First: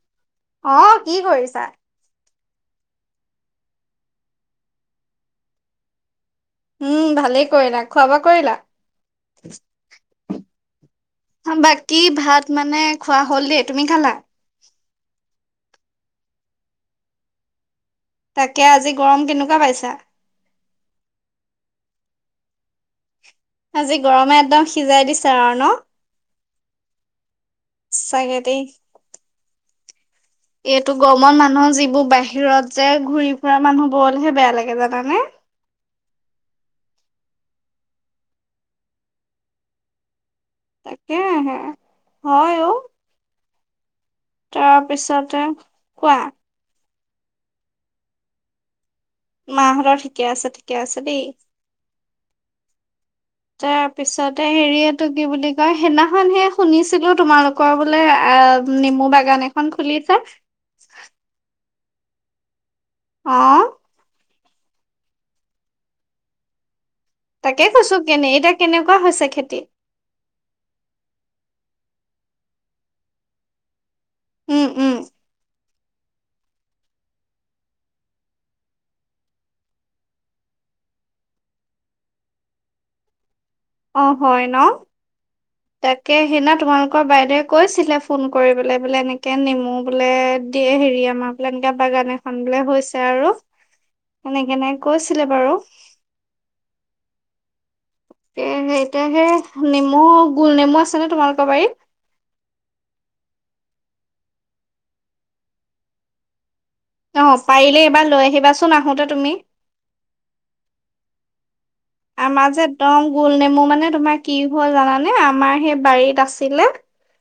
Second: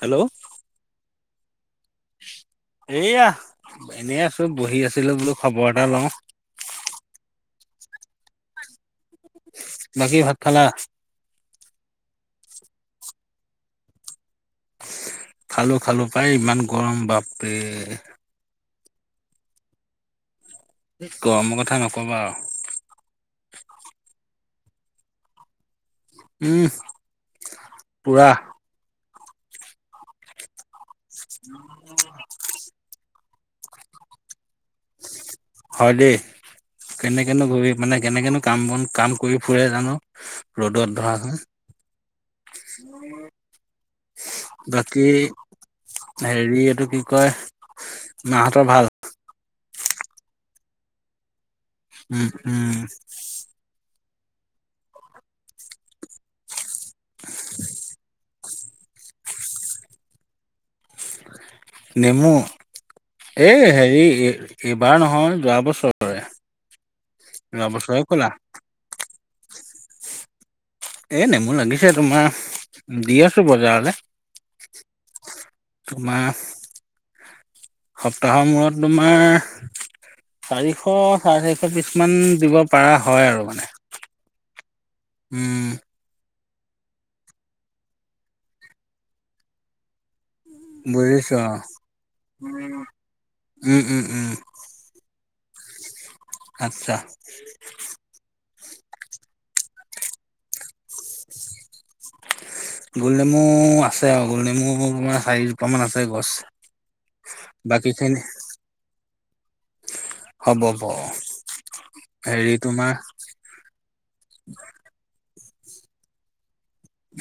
Hello অ কি কৰিছা? এয়া এনেই আছো বহি আছিলো বোলো খবৰ এটা লওঁ উম ভালেই কৰিলা খোৱা-বোৱা কৰিলা? বাকী ভাত খালা বাকী ভাত মানে খালো-খালো পাই ইমান গৰম বাপৰে তাকে আজি গৰম কেনেকুৱা পাইছা? গৰমৰ কথা নকবা আৰু আজি গৰমে একদম সিজাই দিছে আৰু ন? উম পুৰা সঁচাকে দেই। এইটো গৰমত মানুহৰ যিবোৰ বাহিৰত যে ঘূৰি ফুৰা মানুহবোৰলেহে বেয়া লাগে। জানানে? হয় দেই কেনেকে নো ঘূৰি মানে কেনেকেনো কাম-বন কাম কৰি ফুৰে জানো? ৰ'দত তাকে ধৰাচোন হে, হয় অ'। বাকী তাৰপিছতে কোৱা, হেৰি এইটো কি কয় মাহঁতৰ ভাল? মাহঁতৰ ঠিকে আছে ঠিকে আছে দেই। উম-উম পিছতে হেৰি এটো কি বুলি কয় সেইদিনাখনহে শুনিছিলো তোমালোকৰ বোলে আহ নেমু বাগান এখন খুলিছা? নেমু অ এই হেৰি এইবাৰ নহয় যোৱা বছৰৰে। যোৱা তাকে কৈছো বছৰে ক'লা কেনে এতিয়া কেনেকুৱা হৈছে খেতি? এ' নেমু লাগিছে তোমাৰ দি আছো বজাৰলে। উম-উম তোমাৰ সপ্তাহৰ মূৰত তোমাৰ চাৰিশ চাৰে চাৰিশ পিছ মান দিব পাৰা হয় আৰু মানে অহ, হয় ন' উম তাকে সেইদনা তোমালোকৰ বাইদেৱে কৈছিলে ফোন কৰিবলে বোলে এনেকে নেমু বোলে দিয়ে হেৰি আমাৰ বুজিছো বোলে অ এনেকা বাগান এখন বোলে হৈছে আৰু উম উম উম সেনেকেনে কৈছে ছিলে বাৰু। আচ্ছা। তে সেই এতিয়া সেই নেমু গোল নেমু আছে নে, তোমালোকৰ বাৰীত? গোল নেমু আছে আৰু গোল নেমু তোমাৰ চাৰিজোপা মান আছে গছ। অহ, পাৰিলে বাকী এবাৰ খিনি লৈ আহিবাচোন আহোতে তুমি। হ'ব - হ'ব। হেৰি আমাৰ যে তোমাৰ একদম গোল নেমু মানে তোমাৰ কি হ'ল জানানে আমাৰ সেই বাৰীত আছিলে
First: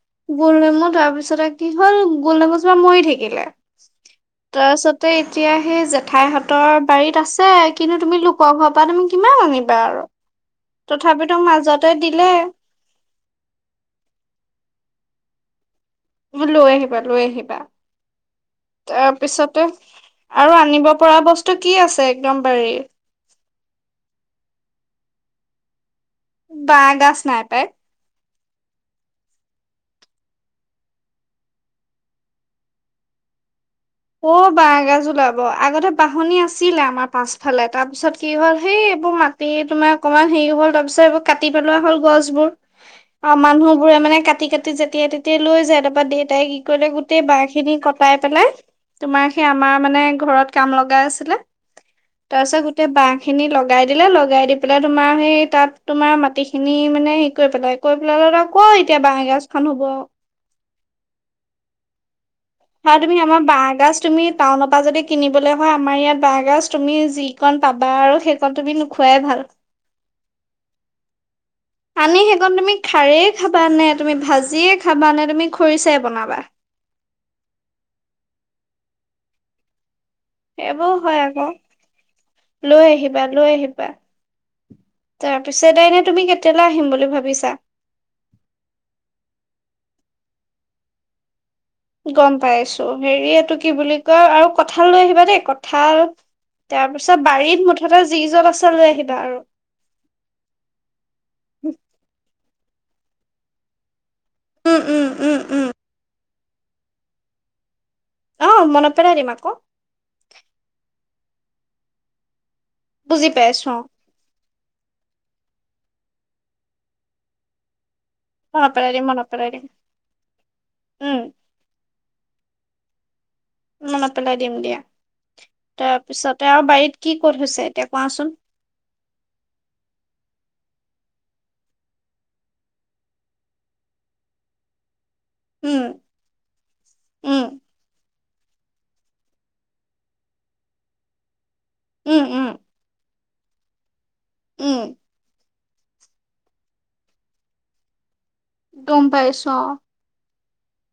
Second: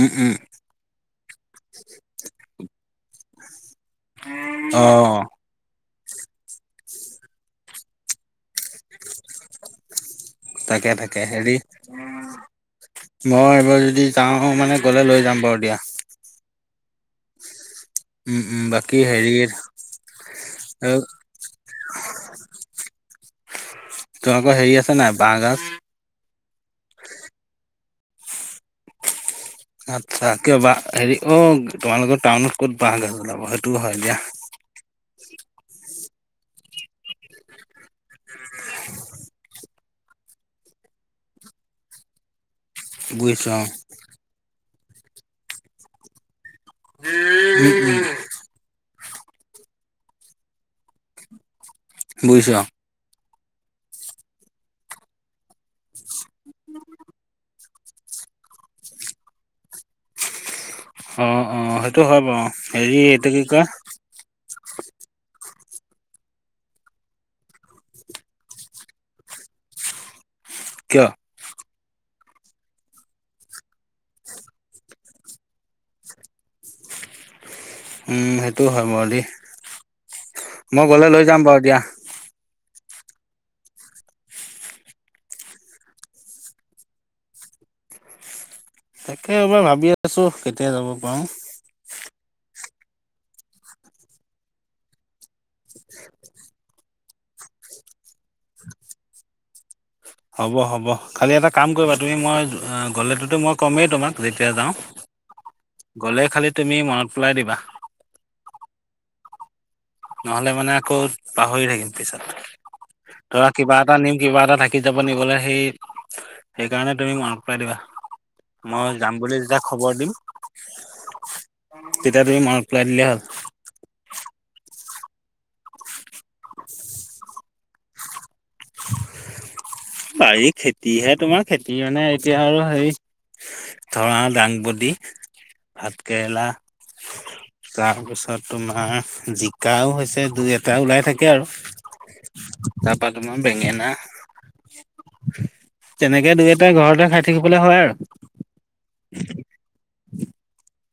উম উম গোল নেমু তাৰপিছতে কি হ'ল গোল নেমুজোপা মৰি থাকিলে অ তাৰপাছতে এতিয়াহে জেট ঠাইহঁতৰ বাৰীত আছে কিন্তু তুমি লোকৰ ঘৰৰ পৰা তুমি কিমান আনিবা আৰু। তাকে- তাকে তথাপিতো হেৰি মাজতে দিলে মই এইবাৰ যদি যাওঁ মানে গলে লৈ যাম বাৰু দিয়া। লৈ আহিবা -লৈ আহিবা। উম- উম বাকী হেৰি তাৰপিছতে আৰু আনিব পৰা বস্তু কি আছে একদম বাৰীৰ? তোমালোকৰ হেৰি আছে নাই বাঁহ গাজ? বাঁহ গাজ নাই পাই। আচ্ছা কিয় বাহ হেৰি অ' তোমালোকৰ টাউনত ক'ত বাহ গাজ ওলাব সেই অহ, বাইগাজ উলাব আগতে বাহনি আছিলে আমাৰ পাছফালে তাৰ পিছত কি হ'ল সেই এইবোৰ মাটি তোমাৰ অকমান হেৰি হ'ল তাৰ পিছত এইবোৰ কাটি পেলোৱা হ'ল গছবোৰ। অহ, বুজিছো অ মানুহ বোৰে মানে কাটি - কাটি, যেতিয়াই- তেতিয়াই লৈ যায় তাৰপা দেউতাই গলে গোটেই বাহ খিনি উম উম কটাই পেলাই তোমাৰ সেই আমাৰ মানে ঘৰত কাম লগা আছিলে বুজিছো তাৰপিছত অ গোটেই বাহ খিনি লগাই দিলে লগাই দি পেলাই তোমাৰ সেই তাত তোমাৰ মাটি খিনি মানে হেৰি কৰি পেলাই - কৰি পেলাই [unintelligible] এতিয়া বাঁহগাজ খান হব। অহ - অহ সেইটো হয় বাৰু। হেৰি আৰু তুমি এইটো আমাৰ কি কয় বাঁহ গছ তুমি টাউনৰ পৰা যদি কিনিবলৈ হয় আমাৰ ইয়াত বাঁহগাজ তুমি যিকণ পাবা আৰু সেইকণ তুমি নোখোৱাই ভাল। কিয়? আনি সেইকণ তুমি খাৰেই খাবা নে তুমি ভাজিয়ে খাবা নে, তুমি খৰিচাই বনাবা? [inaudible] উম সেইটোও হয় বাৰু দেই মই এইবোৰ গলে হয় লৈ আকৌ যাম বাৰু এ দিয়া। লৈ আহিবা লৈ আহিবা তাৰ পিছাইনে তুমি কেতিয়ালৈ আহিম বুলি ভাবিছা তাকে এইবাৰ ভাবি আছো কেতিয়া যাব পাৰো। গম পাইছো হেৰি এইটো কি বুলি কয় আৰু কঁঠাল, লৈ আহিবা দেই কঠাল তাৰপিছত বাৰীত মুঠতে যি জল আছে লৈ আহিবা। আৰু হ'ব হ'ব খালি এটা কাম কৰিবা তুমি মই গ'লেতোতো মই ক'মেই তোমাক যেতিয়া যাওঁ উম উম উম উম গ'লে খালি তুমি মনত পেলাই দিবা। অ মন পেলাই দিম আক নহলে মানে আকৌ পাহৰি থাকিম পিছত বুজি ধৰা পাইছো কিবা এটা নিম কিবা এটা থাকিম। লৈ যাব নিবলৈ সেই সেইকাৰণে তুমি মনত পেলাই দিবা। অ মনত পেলাই মই দিম যাম মনত বুলি পেলাই যেতিয়া খবৰ দিম উম তেতিয়া তুমি আৰু পেলাই দিলে হ'ল মনত পেলাই দিম দিয়া। তাৰপিছতে আৰু বাৰীত কি ক'ত হৈছে এতিয়া কোৱাচোন। বাৰিত খেতিহে তোমাৰ খেতি মানে এতিয়া আৰু হেৰি ধৰা দাংবদী। উম ভাত কেৰেলা, উম তাৰপিছত তোমাৰ জিকাও, হৈছে দুই এটা ওলাই থাকে আৰু, উম উম তাৰপাত আ বেঙেনা,। উম! তেনেকে দুই এটা ঘৰতে খাই থাকিবলৈ হয় আৰু। গম পাইছোঁ অ।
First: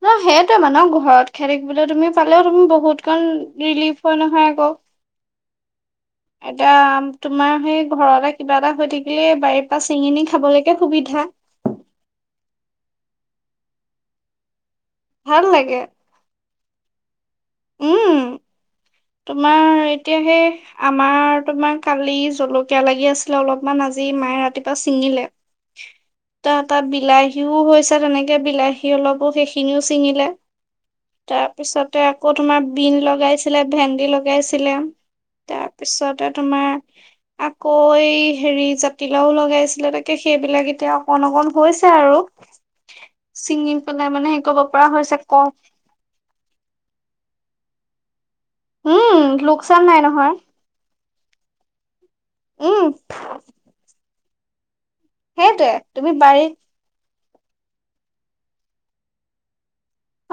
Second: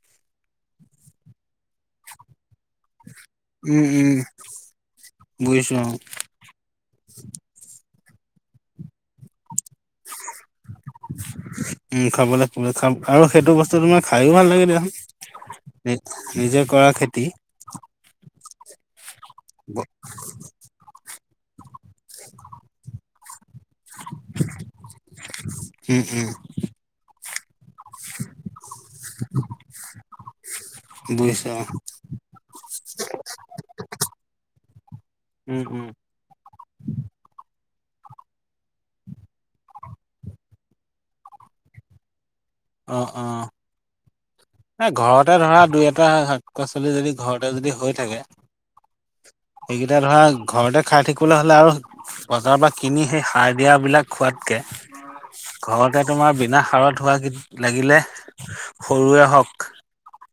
অহ সেইটোৱে মানহ ঘৰত খেতি বুলি তুমি পালেও তুমি বহুত কাৰণ উম ৰিলিফ উম হয় নহয় আকৌ বুজিছো অ এতিয়া তোমাৰ সেই ঘৰতে কিবা এটা হৈ থাকিলে বাৰীৰ পৰা চিঙনি খাব লাগে। উম খাবলৈ খাব আৰু সেইটো বস্তু তোমাৰ খায়ো ভাল লাগে দিয়া। ভাল লাগে নি নিজে কৰা খেতি। উম! উম এতিয়া সেই আমাৰ তোমাৰ কালি জলকীয়া, লাগি আছিলে অলপ। অকমান আজি মায়ে ৰাতিপুৱা ছিঙিলে উম উম ত তাত বিলাহীও হৈ। তাৰ পিছত এনেকে বিলাহী, অলপো সেইখিনিও ছিঙিলে। বুজিছো অ তাৰপিছতে আকৌ তোমাৰ বিন লগাইছিলে, ভেন্দি লগাইছিলে উম উম তাৰপিছতে তোমাৰ আকৌ হেৰি জাতিলাও, লগাইছিলে তাকে সেইবিলাক এতিয়া অকন অকন হৈছে। আৰু অ অ ছিঙি পেলাই মানে হেৰি কৰিব পৰা ন হৈছে ঘৰতে ক ধৰা দুই এটা শাক -পাচলি, যদি ঘৰতে যদি হৈ থাকে। উম লোকচান সেইকেইটা নাই ধৰা নহয় ঘৰতে খাই থাক কিবলৈ হ'লে আৰু বজাৰৰ পৰা উম কিনি সেই সাৰ দিয়াবিলাক খোৱাতকে সেইটোৱে ঘৰতে তুমি তোমাৰ বাৰীত বিনা সাৰত হোৱা কি লাগিলে সৰুৱে হওক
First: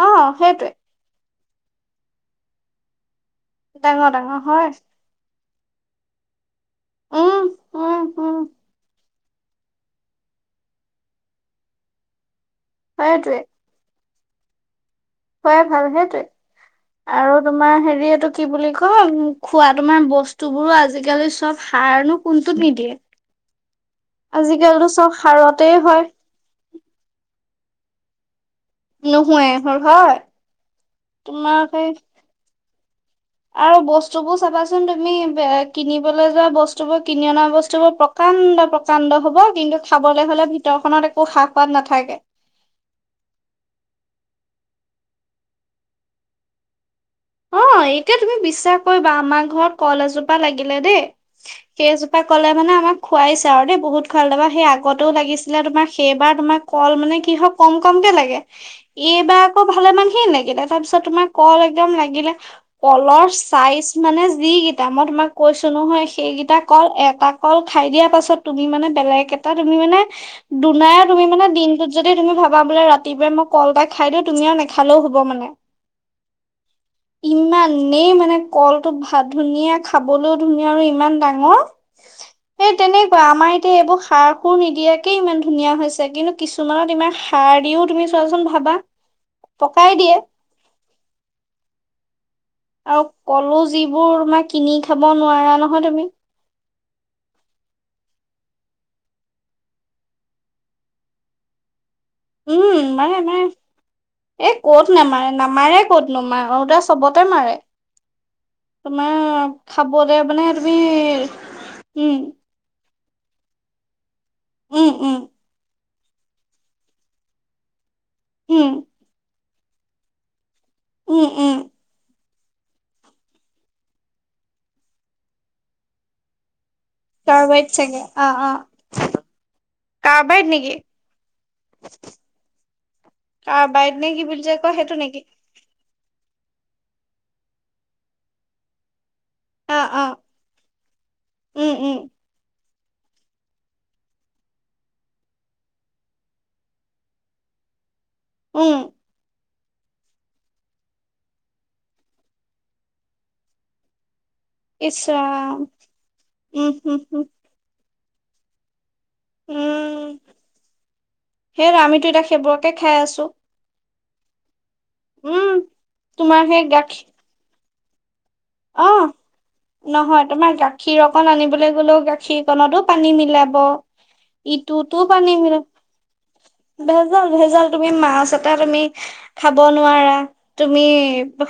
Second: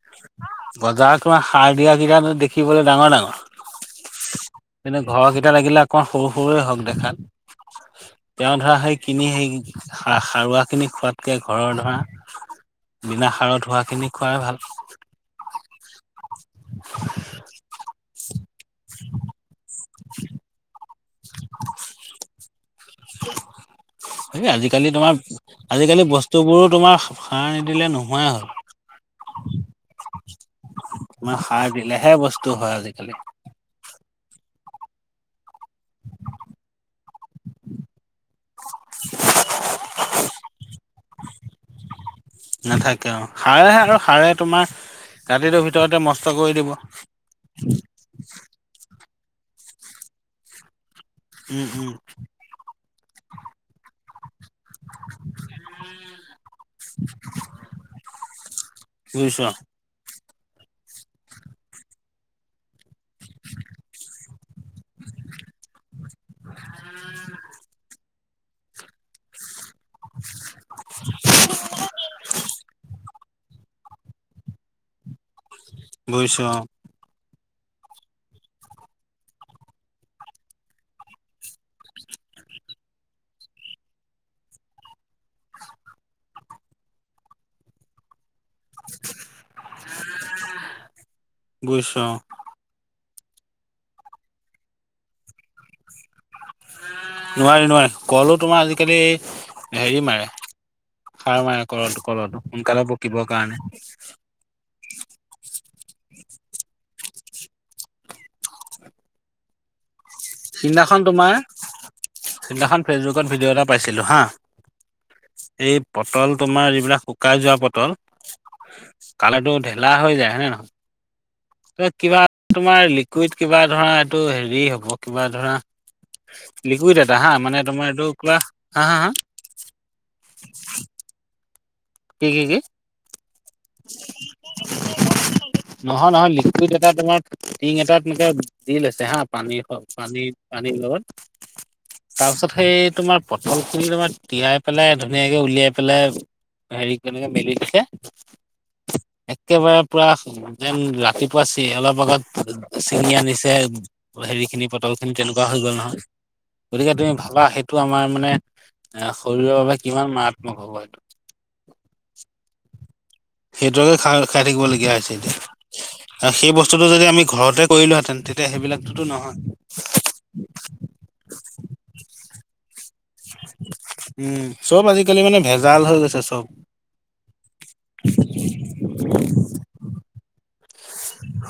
অ সেইটোৱে বজাৰ তোমাৰ সাৰ দিয়াকেইট দেখিবলৈ ডাঙৰ ডাঙৰ ডাঙৰ ডাঙৰ হয়। এতিয়া লাগিলে অকমান সৰু সৰুে হওক উম উম দেখাত উম তেওঁ ধৰা সেই কিনি সেই সাৰুৱা খিনি খোৱাতকে ঘৰৰ ধৰা। বিনা সেইটোৱে সাৰত হোৱাখিনি খোৱাই ভাল। খোৱাই ভাল সেইটোৱে আৰু তোমাৰ হেৰি এইটো কি বুলি কয় উম খোৱা তোমাৰ বস্তু বোৰো আজিকালি চব সাৰনো কোনটোত নিদিয়ে। আজিকালি আজিকালিতো চব তোমাৰ সাৰতেই আজিকালি হয় বস্তুবোৰো তোমাৰ সাৰ নিদিলে নোহোৱাই হ'ল- নোহোৱাই হ'ল হয় তোমাৰ খাৰ দিলেহে বস্তু হয় আজি আৰু বস্তুবোৰ চাবাচোন তুমি কিনিবলৈ যোৱা বস্তু বোৰ কিনি অনা বস্তুবোৰ প্ৰকাণ্ড প্ৰকাণ্ড হব, কিন্তু খাবলৈ হলে ভিতৰখনত একো সা সোৱাদ নাথাকে। সাৰে আৰু সাৰে ৰাতিটো ভিতৰতে মষ্ট কৰি দিব। অ এইটোৱে তুমি বিশ্বাস কৰিবা আমাৰ ঘৰত কল এজোপা লাগিলে দেই উম উম সেইজোপা কলে মানে আমাক খোৱাইছে আৰু দেই। বহুত খুৱালে তাপা সেই আগতেও লাগিছিলে তোমাৰ। সেইবাৰ তোমাৰ কল মানে কি হয় কম কমকে লাগে এইবাৰ বুজিছো আকৌ ভালেমান খিনিয়ে লাগিলে। তাৰ পিছত তোমাৰ কল একদম লাগিলে। কলৰ চাইজ মানে যি কিটা। মই তোমাক কৈছোঁ নহয় সেইকেইটা কল এটা কল খাই খাই দিয়া পাছত তুমি মানে বেলেগ এটা তুমি মানে দুনাই তুমি মানে দিনটোত যদি তুমি ভাবা বোলে ৰাত ৰাতিপাই মই কল এটা খাই দিওঁ, তুমি আও নেখালেও হ'ব মানে। বুইছো অ। ইমানেই মানে কলটো ভ ধুনীয়া। খাবলৈও ধুনীয়া আৰু ইমান ডাঙৰ। সে তেনেকুৱা আমাৰ এতিয়া এইবোৰ সাৰ সুৰ নিদিয়াকে ইমান ধুনীয়া হৈছে। কিন্তু কিছুমানত ইমান সাৰ দিও, তুমি চোৱাচোন ভাবা। পকাই দিয়ে। বুইছো অ। আৰু কলো যিবোৰ তোমাৰ কিনি খাব নোৱাৰা নহয় তুমি। নোৱাৰি, নোৱাৰি। কলো তোমাৰ আজিকালি হেৰি মাৰে। সাৰ মাৰে কলটো, কলটো সোনকালে উম মাৰে পকিবৰ মাৰে কাৰণে। এ ক'ত নামাৰে? নামাৰে ক'ত নমাৰে? আৰু দা চবতে মাৰে। তোমাৰ খাবলৈ মানে তুমি, সিদিনাখন তোমাৰ উম। সিদিনাখন ফেচবুকত ভিডিঅ' এটা পাইছিলো হা। উম উম এই পটল তোমাৰ যিবিলাক শুকাই যোৱা পটল। উম কালাৰটো ঢেলা হৈ যায়, হয়েনে নহয়? উম উম ৰ কিবাত তোমাৰ লিকুইড কিবা ধৰা এইটো হেৰি হ'ব কিবা ধৰা লিকুইড এটা হা। মানে কাৰ্বাইড তোমাৰ চাগে এইটো অ কিবা, অ হা, হা, কাৰ্বাইড নেকি হা? কি কি কি কাৰ্বাইড নে কি বুলি যে কয় সেইটো নেকি নহয়, নহয়। লিকুইড এটা তোমাৰ টিং এটাত মানে দি লৈছে হা। পানী অ হক অ পানী-পানীৰ লগত। উম উম তাৰপিছত সেই তোমাৰ পটলখিনি তোমাৰ তিয়াই পেলাই ধুনীয়াকে উলিয়াই পেলাই হেৰি কেনেকে মেলি দিছে। উম। একেবাৰে পুৰা যেন ৰাতিপুৱা চি অলপ আগত ছিঙি আনিছে। হেৰিখিনি ইছ পটলখিনি তেনেকুৱা ৰাম হৈ গ'ল নহয়। উম হম গতিকে তুমি হম ভাবা সেইটো আমাৰ মানে এ শৰীৰৰ বাবে কিমান উম মাৰাত্মক হব এইটো। সেই আমিতো এতিয়া সেইবোৰকে খাই আছো [unintelligible] খ খাই থাকিবলগীয়া হৈছে এতিয়া। উম আৰু তোমাৰ সেই বস্তুটো গাখীৰ যদি আমি ঘৰতে কৰিলোহেঁতেন তেত অ নহয়। তোমাৰ গাখীৰ অকণ আনিবলৈ গলেও গাখীৰকনতো পানী মিলাব। উম চব ইটোটো আজিকালি পানী মানে মিলাব। ভেজাল হৈ গৈছে চব ভেজাল, ভেজাল। তুমি মাছ এটা তুমি খাব নোৱাৰা। তুমি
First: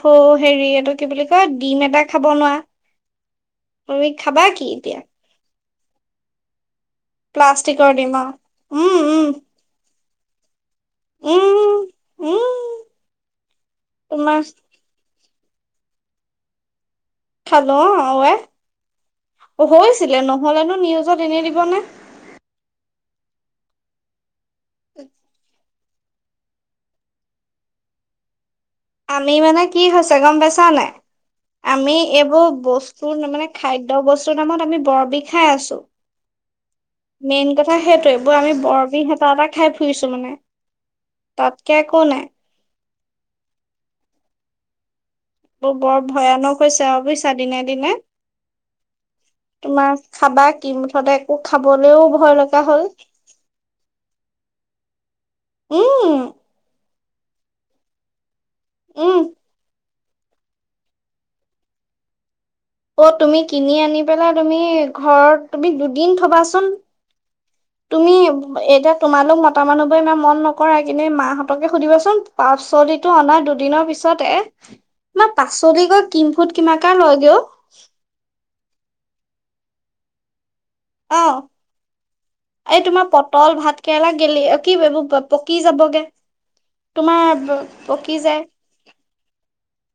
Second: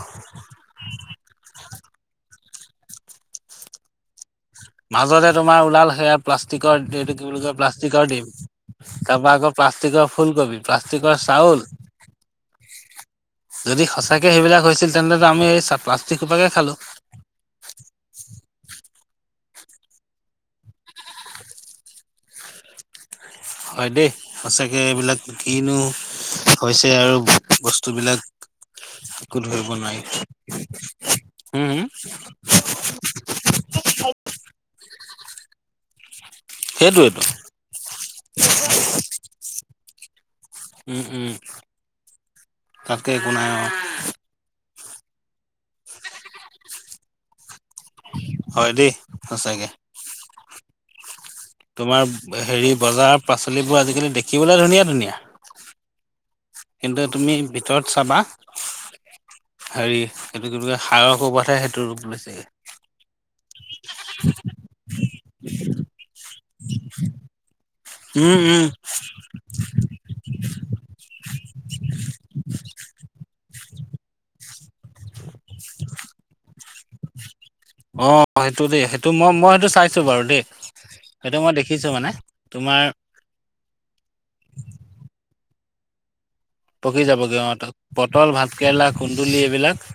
সৌ হেৰি এইটো কি বুলি কয় ডিম এটা খাব নোৱা। তুমি খাবা কি এতিয়া? লাল সেয়া প্লাষ্টিকৰ এইটো কি বুলি কয় প্লাষ্টিকৰ ডিম উম তাৰ উম পৰা আকৌ প্লাষ্টিকৰ ফুলকবি। প্লাষ্টিকৰ চাউল। উম উম যদি সঁচাকে তোমাৰ সেইবিলাক হৈছিল তেন্তে আমি এ প্লাষ্টিকসোপাকে খালো। খালো হৈছিলে। নহলেনো নিউজত এনে দিবনে? হয় দেই। সঁচাকে এইবিলাক কিনো হৈছে আৰু বস্তু বিলাক। আমি মানে কি হৈছে, গম পাইছা নাই? উম, হুম আমি এইবোৰ বস্তুৰ মানে খাদ্যয় বস্তুৰ নামত আমি বৰ বিষ খাই আছোঁ সেইটোৱেতো মেইন কথা সেইটো এইবোৰ আমি বৰ বিহ হেতা এটা খাই ফুৰিছো মানে তাকে একো নাই তাকে কোন এইৰ বৰ ভয়ানক হৈছে ভাবিছা দিনে দিনে হয় দেই সঁচাকে। তোমাৰ খাবা কি মুঠতে একো খাবলেও তোমাৰ ভয় লগা হেৰি হ'ল বজাৰ পাচলিবোৰ আজিকালি দেখিবলৈ ধুনীয়া ধুনীয়া উম কিন্তু তুমি ভিতৰত চাবা উম হেৰি সেইটো কো সাৰৰ ক'বাতহে সেইটো ৰূপ লৈছাগে অ তুমি কিনি আনি পেলা তুমি ঘৰত তুমি দুদিন থবাচোন। তুমি উম, উম এতিয়া তোমালোক মতা মানুহব ইমান মন নকৰে। কৰাই কিনে মাহঁতকে সুধিবাচোন পাচলিটো অনা দুদিনৰ পিছতে মই পাচলি কৈ কিমফুট কিমা কে লয়গে অ অ সেইটো দেই সেইটো মই মই সেইটো চাইছো বাৰু দেই অ সেইটো মই দেখিছো মানে এই তোমাৰ পটল ভাত কেৰেলা গেলি কি পকি যাব গে পকি যাবগৈ অ ত পটল ভাত কেৰেলা কুন্দুলি এইবিলাক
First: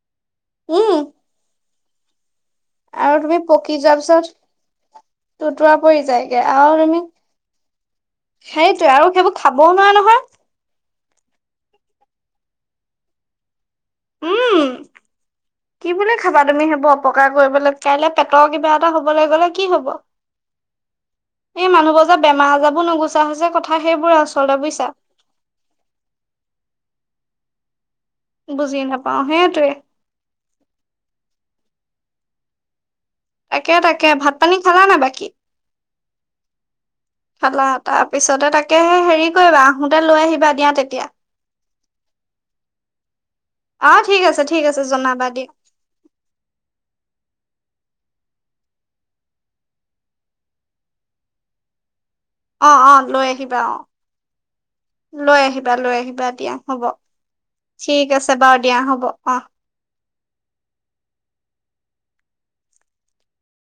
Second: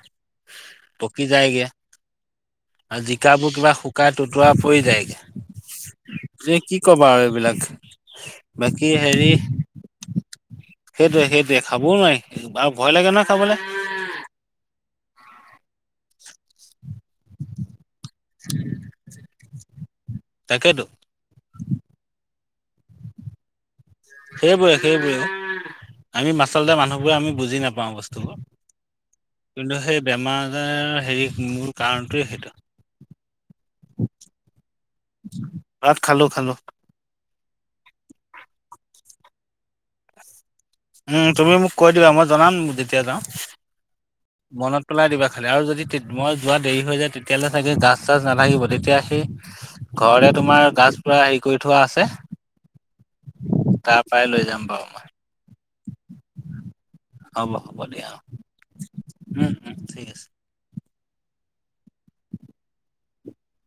উম পকি যায়গে আৰু জিকাবোৰ কিবা শুকাই টোতোৱা পৰি যায়গে টোতোৱা পৰি যায়গে যে আৰু কি তুমি কবা আৰু এইবিলাক বাকী সেইটোয়ে আৰু হেৰি সেইবোৰ খাবও নোৱাৰে নহয়। সেইটোৱে সেইটোৱে খাবও নোৱাৰি আৰু ভয় লাগে নহয় খাবলে উম কি বুলি খাবা তুমি সেইবোৰ অপকাৰ কৰিবলৈ কাইলে পেটৰ কিবা এটা হবলৈ গলে কি হব- তাকেতো এই মানুহবোৰ যে বেমাৰ আজাৰ বোৰ নুগুচা হৈছে কথা। সেইবোৰে আচলতে সেইবোৰে বুজিছা সেইবোৰে আমি আচলতে মানুহবোৰে আমি বুজি নাপাও বুজি নাপাও বস্তু সেইটোৱে সেই বেমাৰ আজাৰ হেৰী মূল কাৰণ- সেইটো সেটো। তাকে তাকে ভাত পানী খালা নে বাকী ভাত খালো খালো। খালা তাৰ পিছতে তাকে হেৰি কৰিবা আহোতে লৈ আহিবা দিয়া। তেতিয়া উম তুমি মোক কৈ দিবা মই জনাম যেতিয়া যাওঁ। অ ঠিক আছে ঠিক আছে মনত পেলাই দিবা জনাবা খালি দিয়া আৰু যদি মই যোৱা দেৰি হৈ যায় তেতিয়ালে চাগে গা চাজ নালাগিব তেতিয়া সি ঘৰতে তোমাৰ গছ পুৰা হেৰি কৰি থোৱা আছে অ অ লৈ আহিবা অ তাৰ পৰাই লৈ যাম বাৰু মই লৈ আহিবা লৈ আহিবা দিয়া হ'ব হ'ব হ'ব ঠিক দিয়া আছে বাৰু দিয়া হ'ব অ উম উম ঠিক আছে।